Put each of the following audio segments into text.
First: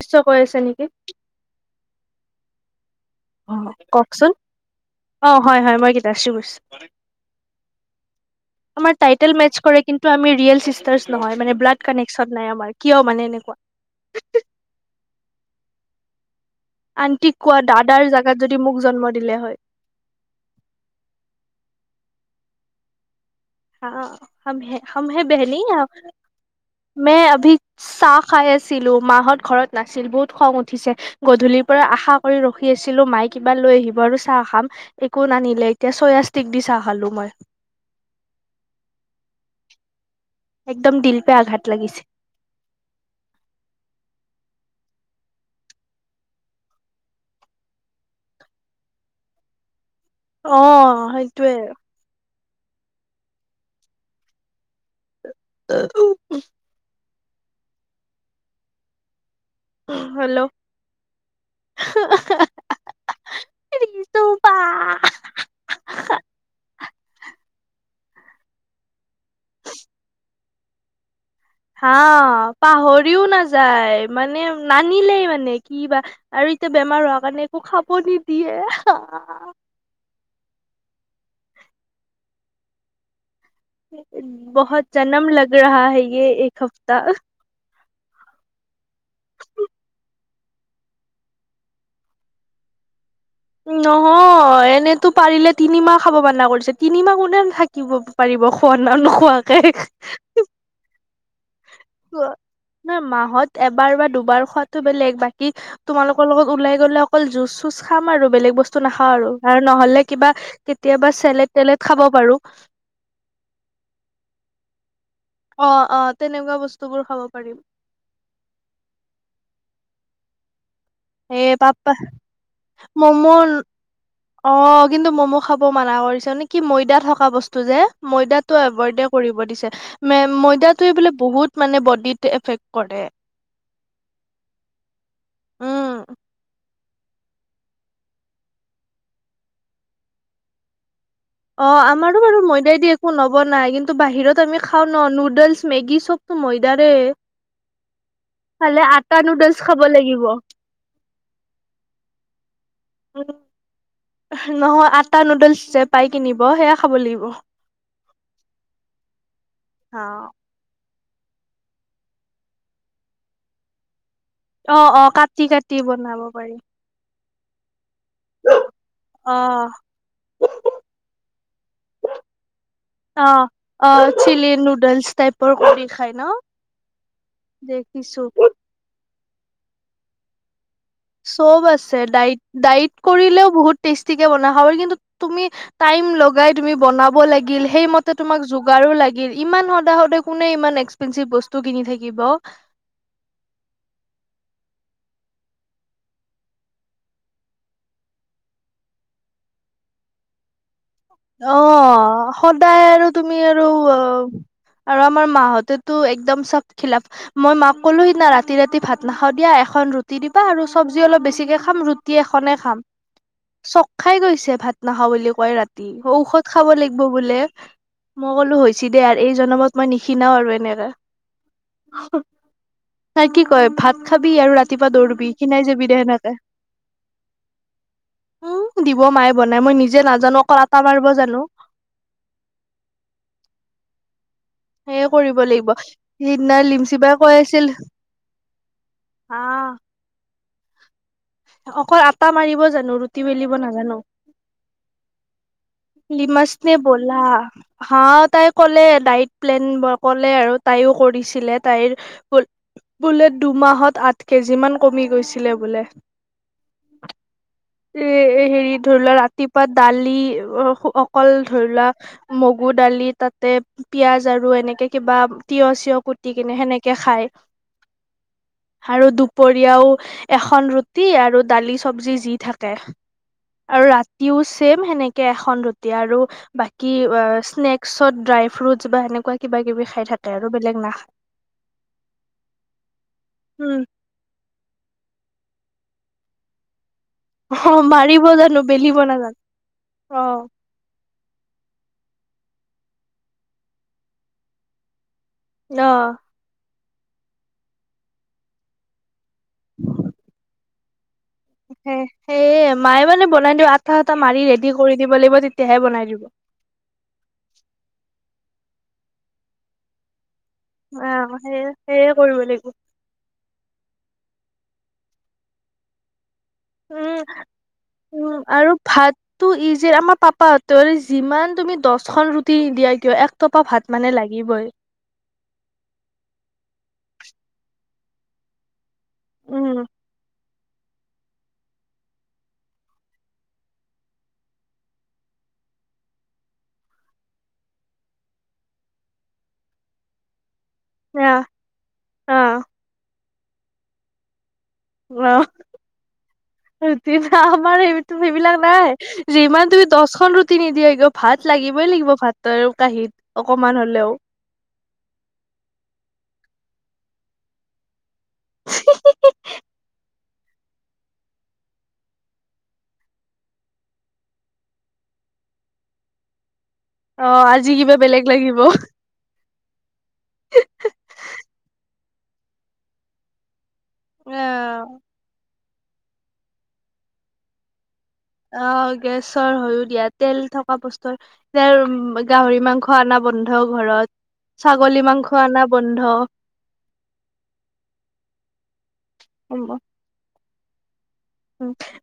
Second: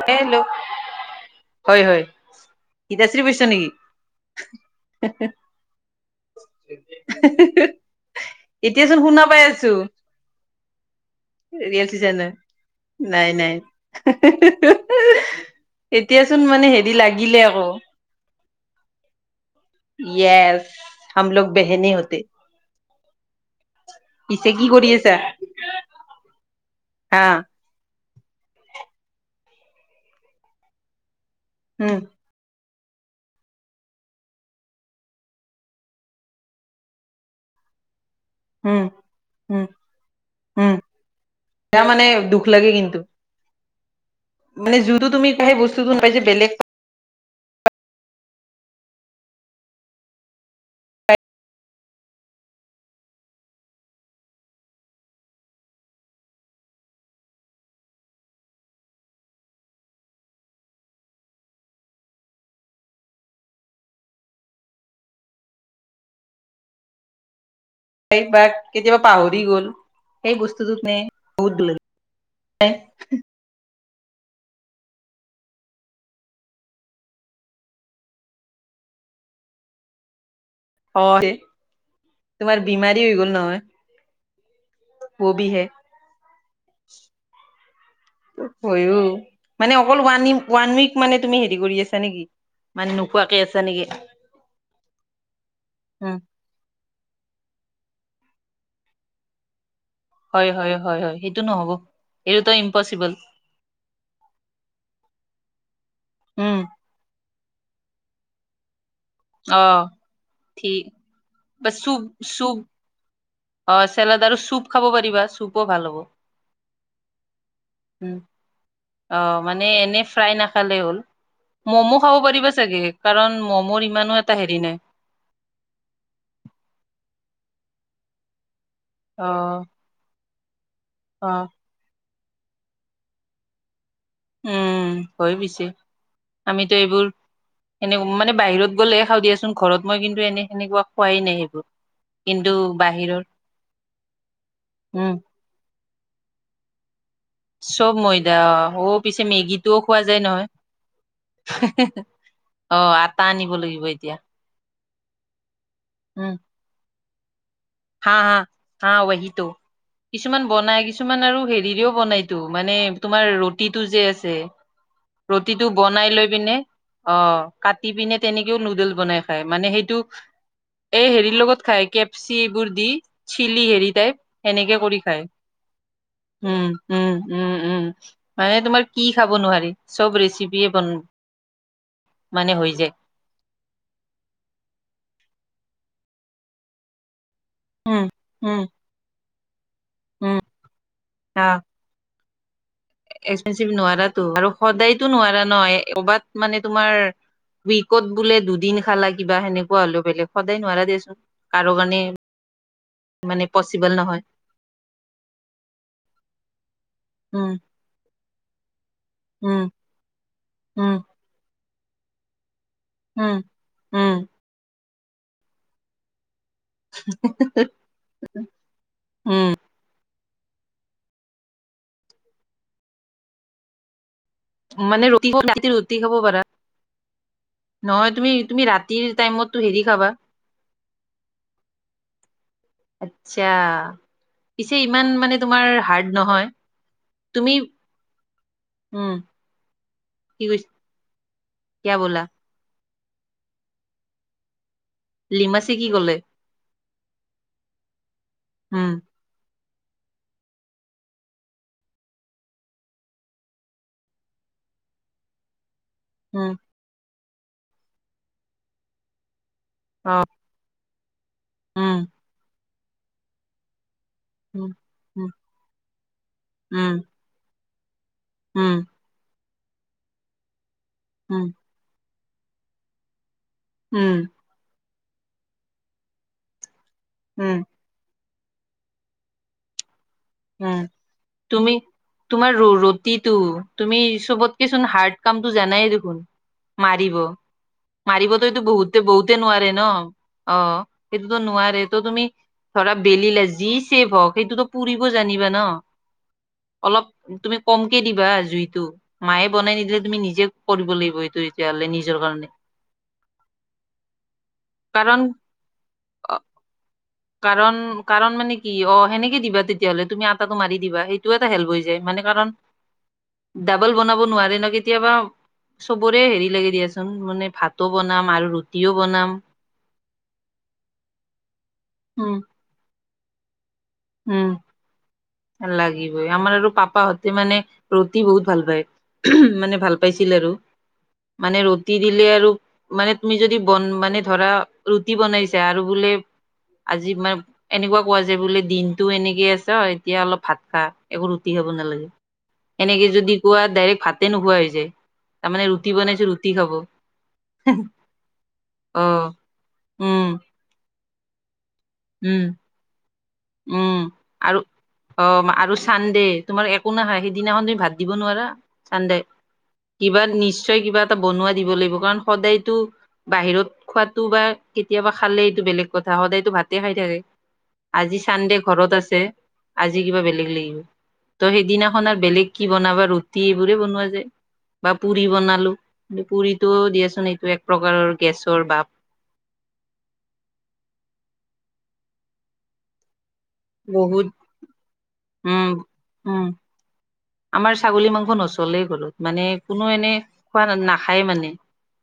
নিশ্চয় হেল্ল', কৈ আছে নেকি? হয় হয় গীতাশ্ৰী বা অহ, কৱকচোন অ হয় হয় মই গীতাশ্ৰী কৈছোঁ। আমাৰ এতিয়াচোন শুনা টাইটেল পাই মেতচ আছো কৰে, কিন্তু আমি ৰিয়েল চিষ্টাৰ্চ নহয় মানে ব্লাড ৰিয়েলচি কানেকচন চেনেল নাই আমাৰ। কিয় মানে নাই নাই। এনেকুৱা। এতিয়াচোন মানে হেৰি আনটি লাগিলে কোৱা আকৌ দাদাৰ জাগাত যদি মোক জন্ম দিলে হয়। ইয়েছ, হামলোগ বেহনে হতে। অ পিছে হম কি হে, কৰি হাম আছা হে বেহেনে। অ হা মে' আভি চাহ খাই আছিলোঁ। মাহঁত ঘৰত নাছিল বহুত খং উঠিছে। গধূলিৰ পৰা উম আশা কৰি ৰখি ৰখি আছিলোঁ মায়ে কিবা লৈ আহিব আৰু চাহ খাম, একো নানিলে। এতিয়া চয়া ষ্টিক দি চাহ খালো মই। উম উম উম, একদম দিল পে আঘাত সেয়া লাগিছে। মানে দুখ লাগে কিন্তু। মানে যোনটো তুমি সেই বস্তুটো নাপাই যদি বেলেগ পা অ সেইটোৱে। অ [unintelligible] হেল্ল', [unintelligible] কেতিয়াবা পাহৰি গ'ল এই বস্তুটো তুমি হা পাহৰিও নাযায়, মানে নানিলেই মানে কি বা আৰু এতিয়া বেমাৰ হোৱাৰ কাৰণে একো খাব নিদিয়ে। হয় তোমাৰ বিমাৰী হৈ গ'ল নহয়। বহত জনম লাগ ববিহে ৰাহা হে য়ে এক হফতা। হয়ো, মানে অকল ৱানী ওৱান উইক মানে তুমি হেৰি কৰি আছা নেকি, মানে নোখোৱাকে আছ- নহয়, এনেইতো পাৰিলে তিনিমাহ উম খাব মানা কৰিছে। তিনিমাহ কোনে থাকিব পাৰিব খোৱা না নোখোৱাকে। হয় হয় হয় হয়, সেইটো নহব। এইটোতো ৱহ ইম্পচিবল মাহত এবাৰ বা দুবাৰ খোৱাতো বেলেগ বা - কি তোমালোকৰ লগত উম ওলাই গ'লে অকল যুঁজ চুজ খাম আৰু বেলেগ বস্তু- নাখাওঁ আৰু, অ আৰু নহলে কিবা ঠিক কেতিয়াবা চেলেড বা তেলেড চুপ খাব পাৰো। চুপ অ চেলাদ আৰু চুপ খাব পাৰিবা। চুপো অ ভাল হ'ব অ তেনেকুৱা বস্তু বোৰ খাব পাৰিম। উম অ মানে এনে ফ্ৰাই নাখালে হ'ল। এ ম'ম পাপা খাব পাৰিবা চাগে কাৰণ ম'ম' ম'মৰ ইমানো এটা অ হেৰি নাই। কিন্তু মম খাব মানা কৰিছে, মানে কি ময়ডা থকা বস্তু যে, ময়ডাটো অভয়ডে অ কৰিব দিছে ময়দাটোৱে বোলে অ বহুত মানে বডিত এফেক্ট কৰে। উম হয় পিছে। উম আমিত তে এইবোৰ এনে মানে বাহিৰত গ'লেহে খাওঁ দিয়াচোন ঘৰত মই কিন্তু এনে সেনেকুৱা খোৱাই নাই। অ আমাৰো বাৰু কিন্তু ময়দাদি একো বাহিৰৰ নবনাই কিন্তু বাহিৰত আমি খাওঁ ন উম নুডলছ, মেগী চব টো ময়দাৰে। চব ময়দা খালে অ আটা পিছে মেগী নুডলছ টোও খাব খোৱা যায় লাগিব নহয়। [unintelligible] অ আটা উম আনিব লাগিব এতিয়া। নহয় আটা নুডলচ যে পাই উম কিনিব সেয়া খাব লাগিব। হা হা হা ৱেহি ত, কিছুমান বনাই কিছুমান আৰু হেৰিৰেও বনাইতো মানে তোমাৰ ৰুটি টো যে আছে অ অ কাটি ৰুটিটো কাটি বনাই বনাব লৈ পাৰি পিনে অ কাটি পিনে তেনেকেও নুডল বনাই খায় মানে অ সেইটো এই হেৰিৰ লগত খায় কেপচি এইবোৰ দি অ চিলি হেৰি অ টাইপ চিলি সেনেকে কৰি নুডলছ খায় টাইপৰ কৰি খায় ন? উম উম উম উম দেখিছো। মানে তোমাৰ কি খাব নোৱাৰি চব ৰেচিপিয়ে বন। চব আছে ডাইট মানে হৈ যায় ডাইট কৰিলেও বহুত টেষ্টিকে বনাই খাব পাৰি, কিন্তু তুমি টাইম লগাই তুমি বনাব লাগিল সেই উম, মতে তোমাক উম, যোগাৰো লাগিল, ইমান সদায় সদে উম, কোনে ইমান এক্সপেঞ্চিভ আহ, বস্তু কিনি থাকিব। এক্সপেঞ্চিভ নোৱাৰাতো আৰু সদায়তো নোৱাৰা ন কবাত মানে তোমাৰ উইকত বোলে দুদিন খালা কিবা সেনেকুৱা হ'লেও বেলেগ সদায় নোৱাৰা দেচোন। অ সদায় আৰু তুমি মানে আৰু পচিবল অ নহয় আৰু আমাৰ মাহতেতো একদম চব খিলাপ। উম, মই মাক ক'লো সিদিনা ৰাতি ৰাতি ভাত নাখাওঁ দিয়া উম, এখন ৰুটি দিবা আৰু উম, চব্জি অলপ বেছিকে খাম ৰুট- ৰুটি এখনে খাম, উম। চক উম, খাই গৈছে ভাত নাখাওঁ বুলি কয় ৰাতি। ঔষধ খাব লাগিব বোলে মই কলো হৈছে দে আৰ এই উম, জনমত মই নিক্ষীণাও আৰু এনেকে। তাই কি কয় ভাত খাবি আৰু ৰাতিপুৱা মানে ৰুটি দৌৰিবি খাব- ৰাতি ক্ষীণাই যাবি ৰুটি দে খাব সেনেকে। পাৰা নহয় তুমি তুমি উম ৰাতিৰ দিব মায়ে টাইমতো বনাই মই হেৰি খাবা নিজে নাজানো অকল আটা মাৰব জানো। আচ্ছা। পিছে সেয়ে ইমান মানে কৰিব তোমাৰ লাগিব, হাৰ্ড নহয় সেইদিনা লিমচি বাই কৈ তুমি আছিল উম, হা কি কৈছ- কিয়া অকল ব'লা আটা মাৰিব জানো ৰুটি বেলিব নাজানো। লিমাচ লিমাচ নে ব'লা হা তাই ক'লে উম, দাইট প্লেন ক'লে আৰু তাইও কৰিছিলে তাইৰ- বোলে দুমাহত আঠ কেজি মান কমি গৈছিলে বোলে। উম। এ হেৰি ধৰি লোৱা ৰাতিপুৱা দালি অ অকল ধৰি লোৱা উম, মগু দালি তাতে পিয়াজ আৰু উম, এনেকে কিবা উম। তিয় চিয়ৰ কুটি কিনে উম, সেনেকে খায়। উম। আৰু দুপৰীয়াও এখন ৰুটি আৰু উম, দালি চবজি যি থাকে। আৰু উম, ৰাতিও ছেম সেনেকে এখন ৰুটি আৰু বাকী উম, স্নেক্ ছত ড্ৰাই ফ্ৰুটছ বা সেনেকুৱা কিবা কিবি খাই থাক- উম তুমি তোমাৰ ৰুটিটো উম তুমি চবতকে চোন হাৰ- কামতো জানাই দেখোন মাৰিব। অ মাৰিব জানো মাৰিবতোইতো বেলিব বহুতে বহুতে নাজানো নোৱাৰে ন অ। সেইটোতো নোৱাৰে তো তুমি ধৰা বেলিলা যি চেভ হওক সেইটোতো পুৰিব জানিবা। ন অ অলপ তুমি কমকে দিবা জুইটো। মায়ে বনাই নিদিলে তুমি নিজে কৰিব লাগিব এইটোৱে। সে মায়ে মানে বনাই দিব আঠা চাঠা মাৰি ৰেডি কৰি দিব কাৰণ লাগিব তেতিয়াহে বনাই দিওঁ। অ, কাৰণ কাৰণ মানে কি অ সেনেকে দিবা তেতিয়াহ'লে তুমি। টো মাৰি দিবা অ', সেইটোও এটা সেই হেল্প হৈ যায় সেয়ে মানে কৰিব কাৰণ। লাগিব ডাবল বনাব নোৱাৰে ন কেতিয়াবা চবৰে হেৰি লাগি- দিয়াচোন, উম, মানে ভাতো বনাম আৰু ৰুটিও বনাম। ই যে আমাৰ পাপা- ত যিমান তুমি দশখন উম ৰুটি নিদিয়া কিয় এক টপা ভাত মানে উম। লাগিবই। লাগিবই, আমাৰ আৰু পাপা হতে মানে ৰুতি বহুত ভাল পায়। মানে উম, ভাল পাইছিল আৰু, মানে ৰুটি দিলে আৰু- মানে তুমি যদি বন মানে ধৰা ৰুটি বনাইছা আৰু বোলে- আজি মানে এনেকুৱা কোৱা যে বোলে দিন- এনেকে আছ এতিয়া অলপ ভাত খা একো অ', ৰুটি খাব নালাগে, অ', এনেকে যদি- কোৱা ডাইৰেক্ট ভাতে নোখোৱা হৈ যায়। অ, তাৰমানে ৰুটি বনাইছো ৰুটি খাব আমাৰ সেই সেইবিলাক নাই অ যিমান তুমি- উম দশখন ৰুটি নিদিয়া কিয় ভাত লাগিবই লাগিব উম। ভাতৰ কাঁহীত অকমান উম হ'লেও। আৰু অ আৰু চানডে তোমাৰ একো নাখায় সেইদিনাখন তুমি ভাত। দিব নোৱাৰা চান্দে কিবা নিচ- নিশ্চয় কিবা এটা বনোৱা দিব লাগিব, কাৰণ সদায়তো- বাহিৰত খোৱাতো বা কেতিয়াবা খালেই এইটো বেলেগ কথা সদায়তো ভাত- ভাতে খাই থাকে, অ', কিবা আজি বেলেগ চানডে লাগিব। ঘৰত আছে। আজি কিবা বেলেগ লাগিব, ত' সেইদিনাখন বেলেগ কি বনাবা। ৰুটি এইবোৰে বনোৱা যায় অ', বা পুৰি বনালো কিন্তু পুৰিতটো দিয়াচোন এইটো এক- প্ৰকাৰৰ গেছৰ বাপ। অ', গেছৰ হৈ দিয়া তেল থকা বস্তুৰ তে গাহৰি মাংস অনা বন্ধ। ন্ধ বহুত ঘৰত ছাগলী মাংস উম অনা বন্ধ। উম আমাৰ ছাগলী মাংস নচলেই ঘৰত, মানে উম, কোনো এনেই খোৱা ন নাখ।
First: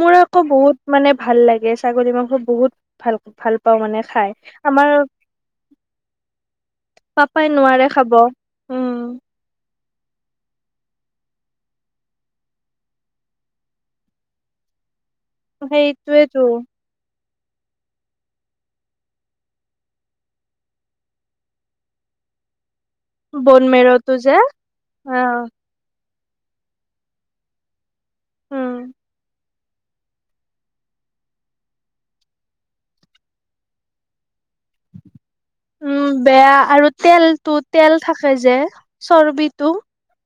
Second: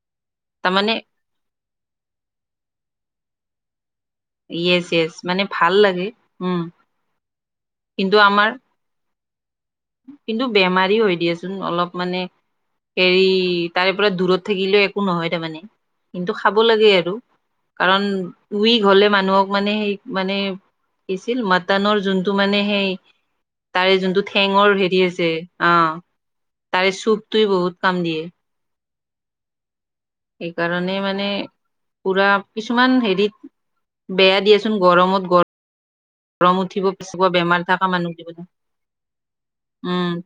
মোৰ আকৌ বহুত মানে ভাল লাগে ছাগলী মাংস বহুত ভাল ভাল পাওঁ মানে খাই। য়েছ আমাৰ য়েছ মানে ভাল লাগে উম। পাপাই নোৱাৰে। খাব কিন্তু আমাৰ- উম কিন্তু বেমাৰী হয় দিয়াচোন অলপ মানে, হেৰি তাৰে পৰা দূৰত থাকিলেও একো নহয় তাৰমানে, কিন্তু সেইটোয়েতো খাব লাগে আৰু। কাৰণ উইক হলে মানুহক মানে সেই মানে- আহিছিল মাটানৰ যোনটো মানে সেই বনমেৰটো যে অ‍ঁ অ তাৰে চুপটো বহুত কাম দিয়ে। উম সেইকাৰণে মানে পুৰা কিছুমান হেৰিত। বেয়া দিয়াচোন গৰমত গৰম উম বেয়া গৰম আৰু উঠিব পচ তেলটো বেমাৰ থকা তেল মানুহ থাকে দিব, যে চৰ্বিটো উম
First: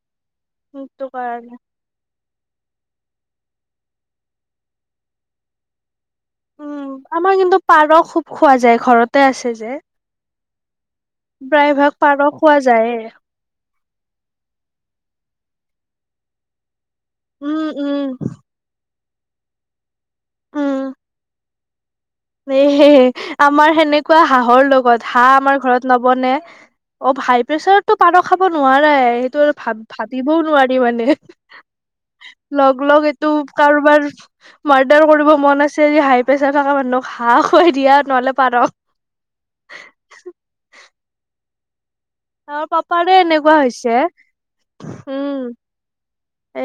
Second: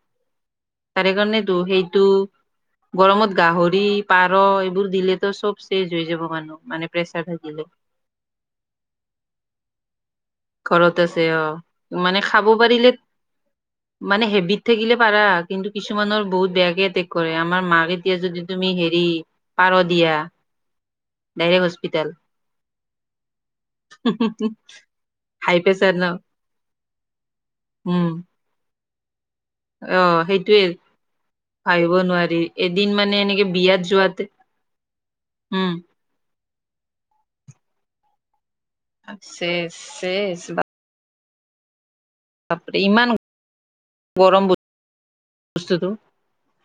সেইটো তাৰে কাৰণে কাৰণেটো সেইটো গৰমত গাহৰি, পাৰ এইবোৰ দিলেতো চব চেজ হৈ যাব মানুহ। মানে উম প্ৰেচাৰ আমাৰ কিন্তু থাকিলে পাৰ খুব খোৱা যায় ঘৰতে আছে যে ঘৰত আছে প্ৰায়ভাগ অ' পাৰ মানে খাব খোৱা পাৰিলে যায়ে মানে হেবিত থাকিলে পাৰা কিন্তু কিছুমানৰ বহুত বেয়াকে এটেক কৰে উম আমাৰ উম মাক এতিয়া যদি তুমি হেৰি পাৰ দিয়া, ডাইৰেক্ট হস্পিতেল এহে আমাৰ সেনেকুৱা হাঁহৰ লগত হাঁহ হাই আমাৰ ঘৰত প্ৰেচাৰ ন নবনে, অ' হাই প্ৰেচাৰতটো উম পাৰ খাব নোৱাৰে সেইটো ভাব অ ভাবিবও সেইটোয়ে নোৱাৰি মানে ভাবিব নোৱাৰি এদিন লগ-লগ মানে এইটো এনেকে বিয়াত কাৰোবাৰ যোৱাতে মাৰ্ডাৰ কৰিব মন উম আছে যদি হাইপ্ৰেছাৰ থকা মানুহক হাঁহ খুৱাই দিয়া নহ'লে, পাৰ। চেষ-চেষ আমাৰ ইমান পাপাৰে এনেকুৱা হৈছে, উম [unintelligible] টো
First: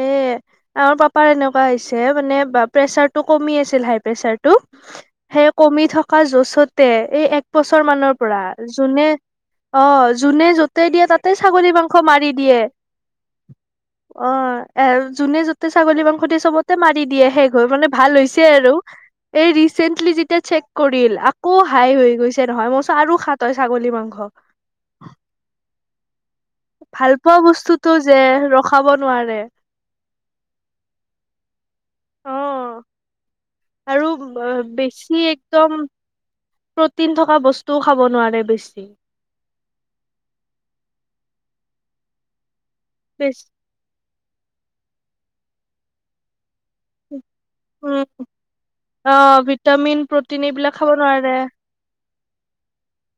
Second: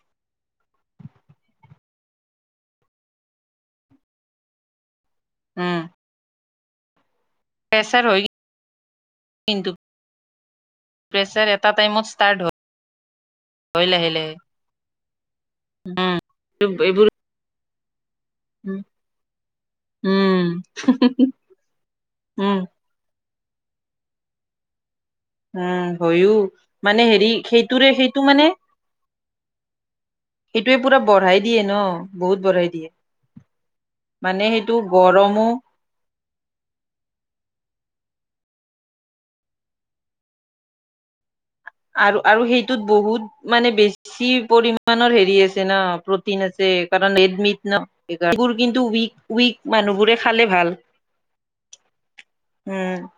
এ আমাৰ পাপাৰ এনেকুৱা হৈছে মানে প্ৰেচাৰটো কমি আছিল হাই প্ৰেচাৰটো সেই উম কমি থকা জচতে এই এক বছৰ প্ৰেচাৰ মানৰ হয় পৰা যোনে কিন্তু অ' যোনে য'তে দিয়ে তাতে প্ৰেচাৰ এটা ছাগলী মাংস টাইমত মাৰি ষ্টাৰ্ট দিয়ে। হয় লাহে লাহে অ' এ যোনে য'তে ছাগলী মাংস চবতে মাৰি এইবোৰ দিয়ে শেষৰ মানে ভাল হৈছে আৰু উম এই ৰিচেন্টলি উম যেতিয়া চেক কৰি উম আকৌ হাই হৈ গৈছে উম নহয় মই কৈছোঁ আৰু খা তই ছাগলী মাংস। উম হয়ো মানে হেৰি সেইটোৰে সেইটো মানে খাব নোৱাৰে। সেইটোৱে পুৰা বঢ়াই দিয়ে ন' অ বহুত বঢ়াই দিয়ে। আৰু মানে সেইটো বেছি গৰমো একদম প্ৰ'টিন থকা বস্তুও খাব নোৱাৰে বেছি। আৰু-আৰু সেইটোত বহুত বেছি মানে বেছি বেছি পৰিমাণৰ হেৰি আছে ন' প্ৰটিন আছে। কাৰণ ৰেডমিট ন' উম সেইকাৰণে, এইবোৰ কিন্তু অ উইক-উইক ভিটামিন মানুহবোৰে প্ৰটিন খালে এইবিলাক ভাল। খাব নোৱাৰে উম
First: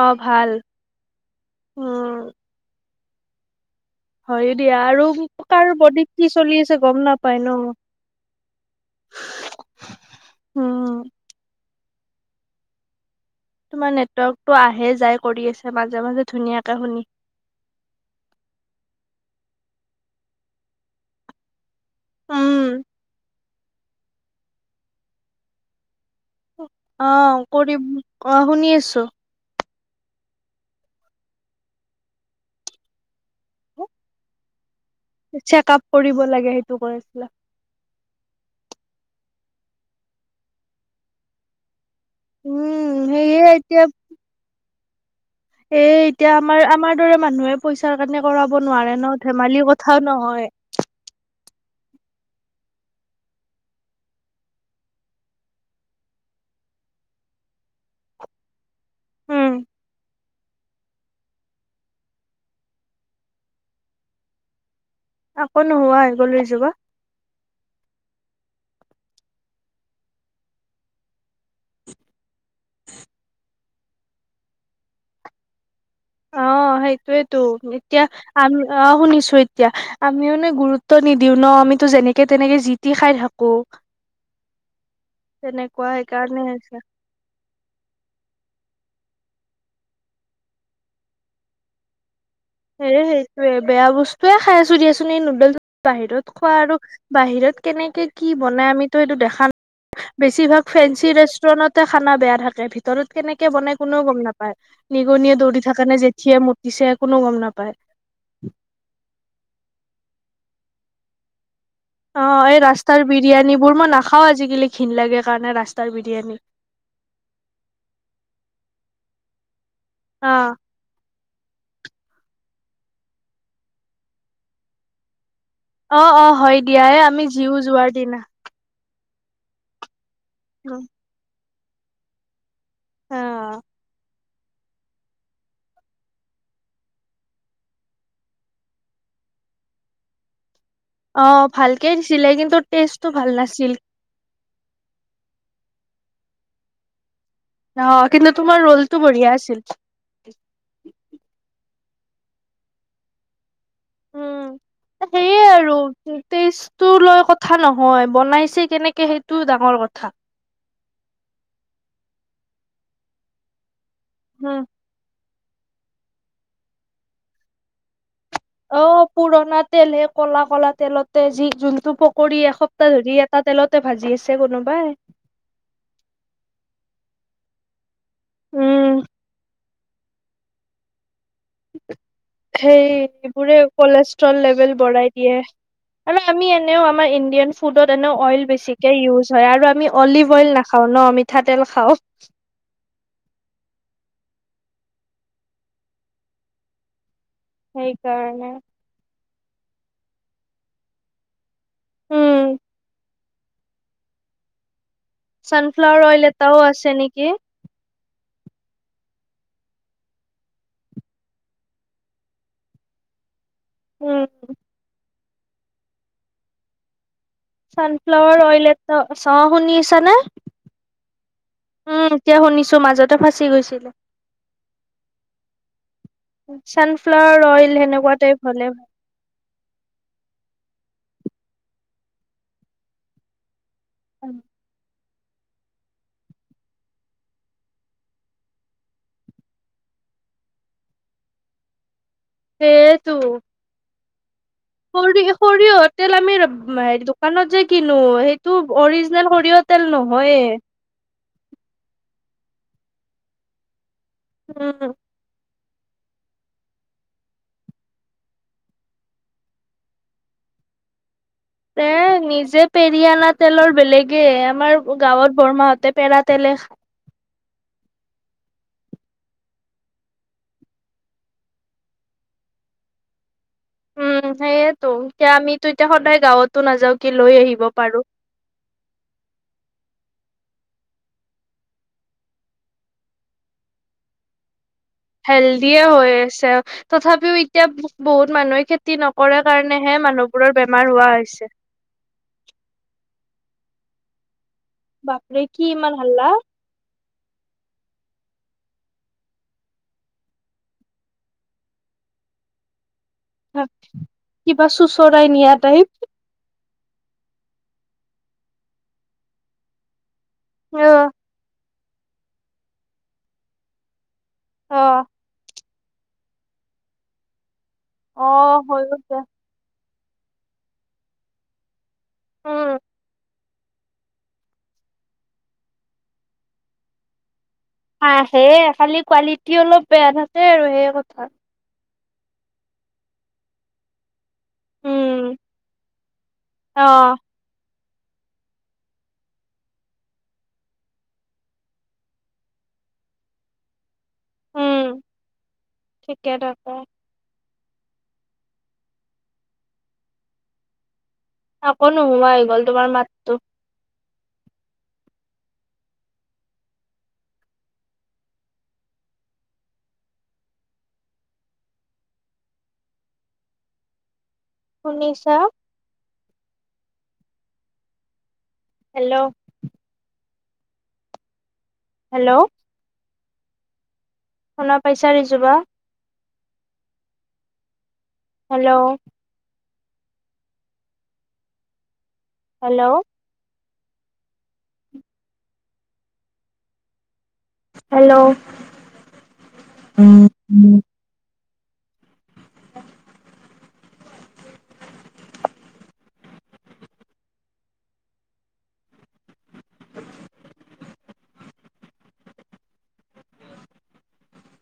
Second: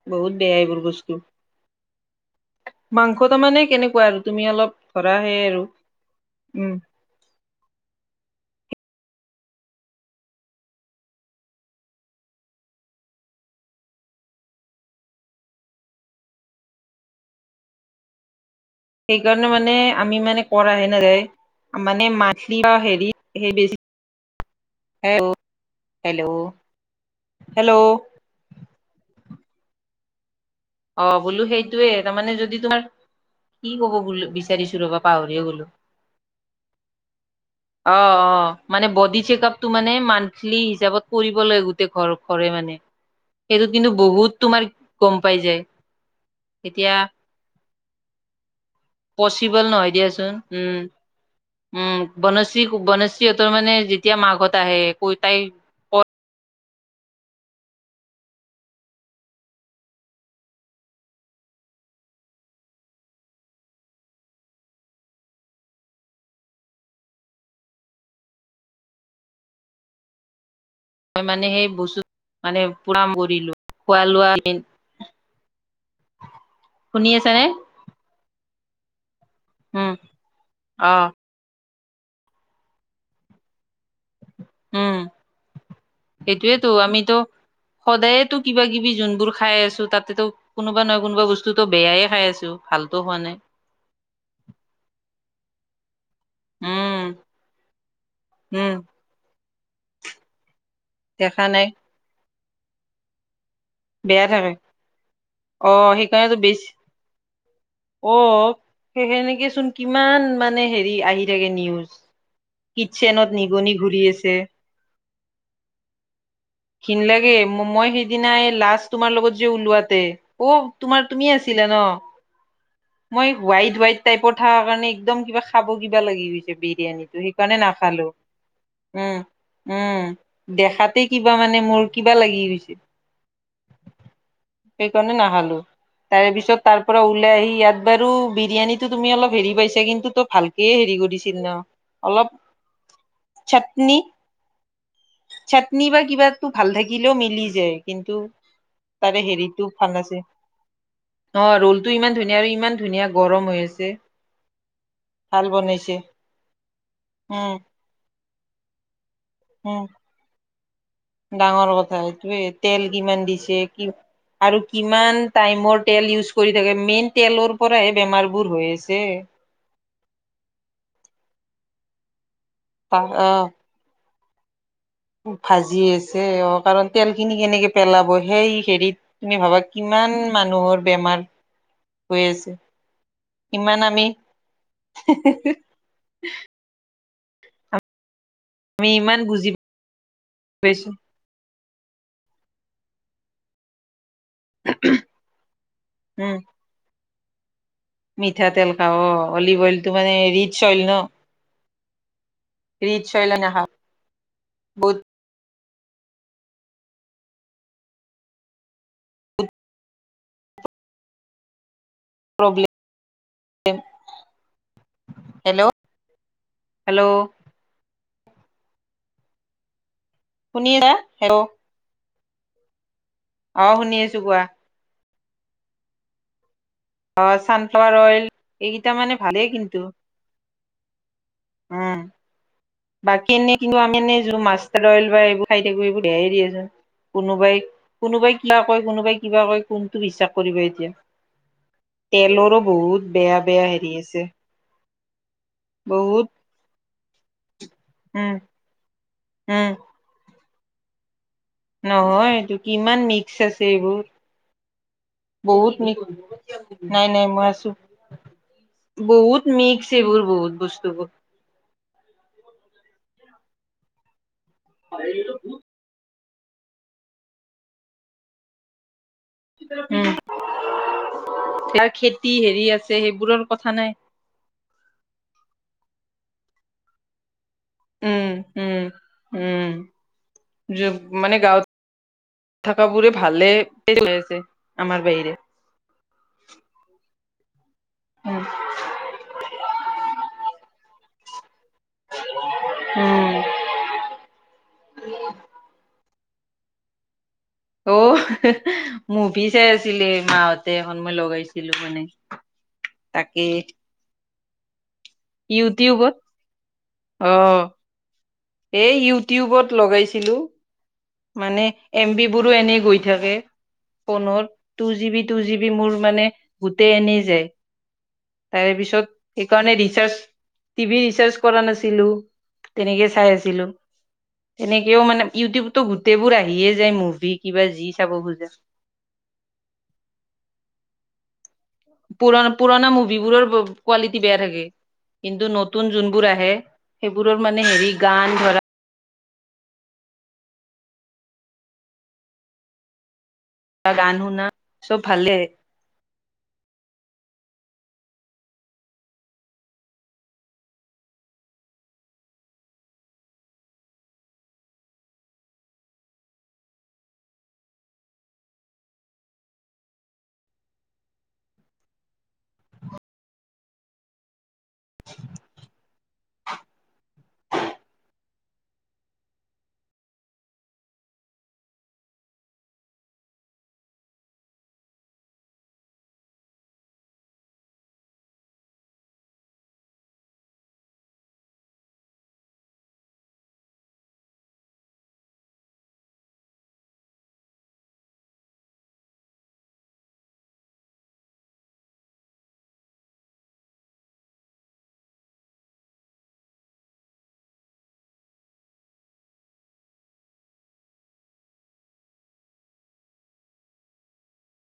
অ বহুত ভাল বেয়া এইবোৰ বস্তু, উম মাংস তাৰ মানে কেনে হয়ো দিয়া আৰু কাৰো বডিত কি চলি উম আছে গম নাপায় ন' হুম তোমাৰ নেটৱৰ্কটো আহে যায় কৰি আছে মাজে- মাজে ধুনীয়াকে শুনি সেইকাৰণে মানে আমি মানে কৰা হে নাযায় মানে মাটি বা উম। হেৰি [inaudible] হেল হেল্ল' অ' হেল্ল' কৰিম অ' শুনি আছোঁ। অ' বোলো সেইটোৱে তাৰমানে যদি তোমাৰ, কি ক'ব বোল বিচাৰিছোঁ ৰবা পাহৰিয়ে গলো চেক আপ কৰিব লাগে সেইটো কৈ আছিলা। অ'-অ' মানে বডি চেকআপটো মানে মাণ্ঠলি হিচাপত কৰিব লাগ গোটে ঘৰ কৰে মানে উম, সেয়ে সেইটো কিন্তু বহুত তোমাৰ গম পাই যায়। সেই এতিয়া এতিয়া আমাৰ-আমাৰ দৰে মানুহে পইচাৰ কাৰণে কৰাব নোৱাৰে। ন ধেমালি পচিবল নহয় কথাও দিয়াচোন, উম। উম বনশ্ৰী-বনশ্ৰীহঁতৰ মানে যেতিয়া মাকহত আহে ক তাই উম আকৌ নোহোৱা হৈ গ'ল এই যেগা। মই মানে সেই বস্তু [unintelligible] মানে পুৰা মৰিলো [unintelligible] খোৱা লোৱা অ' শুনি সেইটোৱেটো আছানে? এতিয়া আমি অ' শুনিছো এতিয়া উম, আমিও ন' গুৰুত্ব অ', নিদি দিও ন' আমিতো যেনেকে তেনেকে জিতি খাই থাকোঁ উম সেইকাৰণে সেইটোৱে তো হৈছে। আমি ত সদায় তো কিবা কিবি যোনবোৰ খাই আছো তাতে টো কোনোবা নহয় কোনোবা বস্তুতো বেয়ায়ে খাই আছো সে ভালতো হোৱা নাই। সেইটোয়ে বেয়া বস্তুৱে খাই আছো দিয়াচোন এই নুডল বাহিৰত খোৱা আৰু উম, বাহিৰত কেনেকে কি বনাই উম, আমিতো সেটো দেখা না বেছিভাগ ফেঞ্চি দেখা নাই ৰেষ্টুৰেন্টতে খানা বেয়া থাকে ভিতৰত কেনেকে বনাই কোনেও গম বেয়া থাকে নাপায় নিগনিয়ে দৌৰি থাকে অ', নে জেঠিয়ে সেইকাৰণেতো বেছি মুতিছে কোনেও গম নাপায় অ সেই সেনেকে চোন কিমান মানে হেৰি আহি থাকে নিউজ। অ এই ৰাস্তাৰ কিটচেনত বিৰিয়ানী নিগনি বোৰ মই ঘূৰি নাখাও আছে। আজিকালি ঘিন লাগে কাৰণে ৰাস্তাৰ বিৰিয়ানী। ঘিন লাগে ম মই সেইদিনাই লাষ্ট তোমাৰ লগত যে ওলোৱাতে অ তোমাৰ তুমি আছিলা ন মই হোৱাইট হোৱাইট টাইপ থাকা কাৰণে একদম কিবা খাব কিবা অ লাগি অ গৈছে হয় দিয়া এ বিৰিয়ানীটো আমি জিও সেইকাৰণে যোৱাৰ নাখালো। দিনা উম উম দেখাতে কিবা মানে মোৰ কিবা লাগি গৈছে। অ সেইকাৰণে নাহালো। তাৰ পিছত তাৰ পৰা ওলাই আহি ইয়াত বাৰু বিৰিয়ানী তুমি অলপ হেৰি পাইছা কিন্তু তো ভাল হিয়ে হেৰি অ কৰিছিল ন ভালকে দিছিলে অলপ কিন্তু টেষ্টটো ভাল নাছিল চাটনি। চাটনি বা কিবাটো ভাল থাকিলেও মিলি অ কিন্তু তোমাৰ ৰল তাৰে হেৰিটো ভান আছে। অ ৰোল টো ইমান ধুনীয়া আৰু ইমান ধুনীয়া গৰম হৈ আছে। উম সেয়ে ভাল আৰু বনাইছে তেইছ টো লৈ উম কথা ন হয় বনাইছে কেনেকে? সেইট উম ডাঙৰ কথা এইটোৱে তেল কিমান দিছে কি আৰু উম, কিমান টাইমৰ তেল ইউজ কৰি থাকে মেইন তেলৰ পৰাহে বেমাৰ বোৰ হৈ অ আছে। পুৰণা তেল হে কলা কলা তেলতে জিক যোনটো পকৰি আ তাৰ ধৰি এটা অ তেলতে ভাজি আছে কোনোবাই। ভাজি আছে অ কাৰণ তেল খিনি কেনেকে পেলাব সেই হেৰিত উম তুমি ভাবা কিমান মানুহৰ বেমাৰ। হৈ আছে সেইবোৰে ইমান আমি কলেষ্ট্ৰল লেভেল বঢ়াই দিয়ে। আৰু আমি এনেও আমাৰ ইণ্ডিয়ান ফুডত এনেও অইল বেছ আমি বেছিকে ইমান ইউজ বুজি হয় আৰু আমি অলিভ অইল নাখাও পাইছো ন মিঠাতেল খাওঁ। [unintelligible] উম সেই মিঠাতেল খাব অ অলিভ অইলটো মানে ৰিচ অইল ন। উম ৰিছ অইলে নখাওঁ বহুত চানফ্লাৱাৰ অইল এটাও আছে নিকি? প্ৰব্লেম উম [unintelligible] হেলৌ' হেল্ল'! চানফ্লাৱাৰ অইল এটা আছে শুনিছা নে? শুনিছা হেল্ল উম এতিয়া শুনিছো মাজত অ শুনি আছো কোৱা। ছানফ্লাৱাৰ অইল চানফ্লাৱাৰ সেনেকুৱা টাইপ হলে এইকেইটা মানে ভালেই কিন্তু। উম বাকী এনে কিন্তু আমি এনে যো মাষ্টাৰ্ অইল বা এইবোৰ খাই থাকো সেইবোৰ দেই দিয়াচোন কোনোবাই কোনোবাই কিবা কয় কোনোবাই কিবা কয় কোনটো বিশ্বাস কৰিবা এতিয়া তেলৰো সেইটো বহুত বেয়া বেয়া হেৰি আছে সৰিয় সৰিয়হ তেল বহুত ৰব মাৰি দোক দোকানত যে কিনো উম সেইটো অৰিজিনেল সৰিয়হ উম তেল নহয়ে। নহয় এইটো কিমান মিক্স আছে এইবোৰ। উম। বহুত মি [unintelligible] নাই নাই মই আছো। বহুত মিক্স এইবোৰ বহুত বস্তুবোৰ। এ নিজে পেৰিয়ানা তেলৰ বেলেগে আমাৰ গাঁৱত বৰমাহতে পেৰা তেলে খা উ [unintelligible] ইয়াৰ খেতি হেৰি আছে সেইবোৰৰ কথা নাই। উম সেইয়েতো এতিয়া আমিতো এতিয়া সদায় গাঁৱতো নাযাওঁ কি লৈ আহিব পাৰো। উ উম উম মানে গাঁওত থাকা বুৰে ভালে হৈছে। হেলডিয়ে হৈ আছে তথাপিও এতিয়া বহুত উম মানুহে খেতি নক- কৰে কাৰণেহে মানুহবোৰৰ বেমাৰ হোৱা হৈছে। উম বাপৰে কি ইমান হাল্লা অ মুভি চাই আছিলে মাহতে এখন মই লগাইছিলো মানে [inaudible] কিবা চুচৰাই নিয়া টাইপ ইউটিউবত অ এই ইউটিউবত লগাইছিলো অ মানে এম বি বোৰো এনে গৈ থাকে ফোনৰ টু অ জি বি, টু জি ব- মোৰ মানে গোটেই এনেই যায়। অ তাৰে হৈ পিছত গৈছে সেইকাৰণে ৰিচাৰ্জ টিভি ৰিচাৰ্জ কৰা নাছিলো উম তেনেকে চাই ছিলো। তেনেকেও মানে ইউটিউবটো গোটেইবোৰ আহিয়ে যায় মুভি কিবা যি চাব হাসে খোজে খালি কোৱালিটি অলপ বেয়া থাকে আৰু সেই কথা। পুৰনা পুৰণা মুভিবোৰৰ কোৱালিটি বেয়া থাকে। উম কিন্তু নতুন যোনবোৰ আহে অ সেইবোৰৰ মানে হেৰি গান ধৰা গান শুনা উম চব ভালেই ঠিকে দৰকাৰ আকৌ নোহোৱা হৈ গ'ল তোমাৰ মাততো শুনিছা? হেল্ল' হেল্ল' শুনা পইচা ৰিজো বা? হেল্ল' হেল্ল' হেল্ল' উম [inaudible]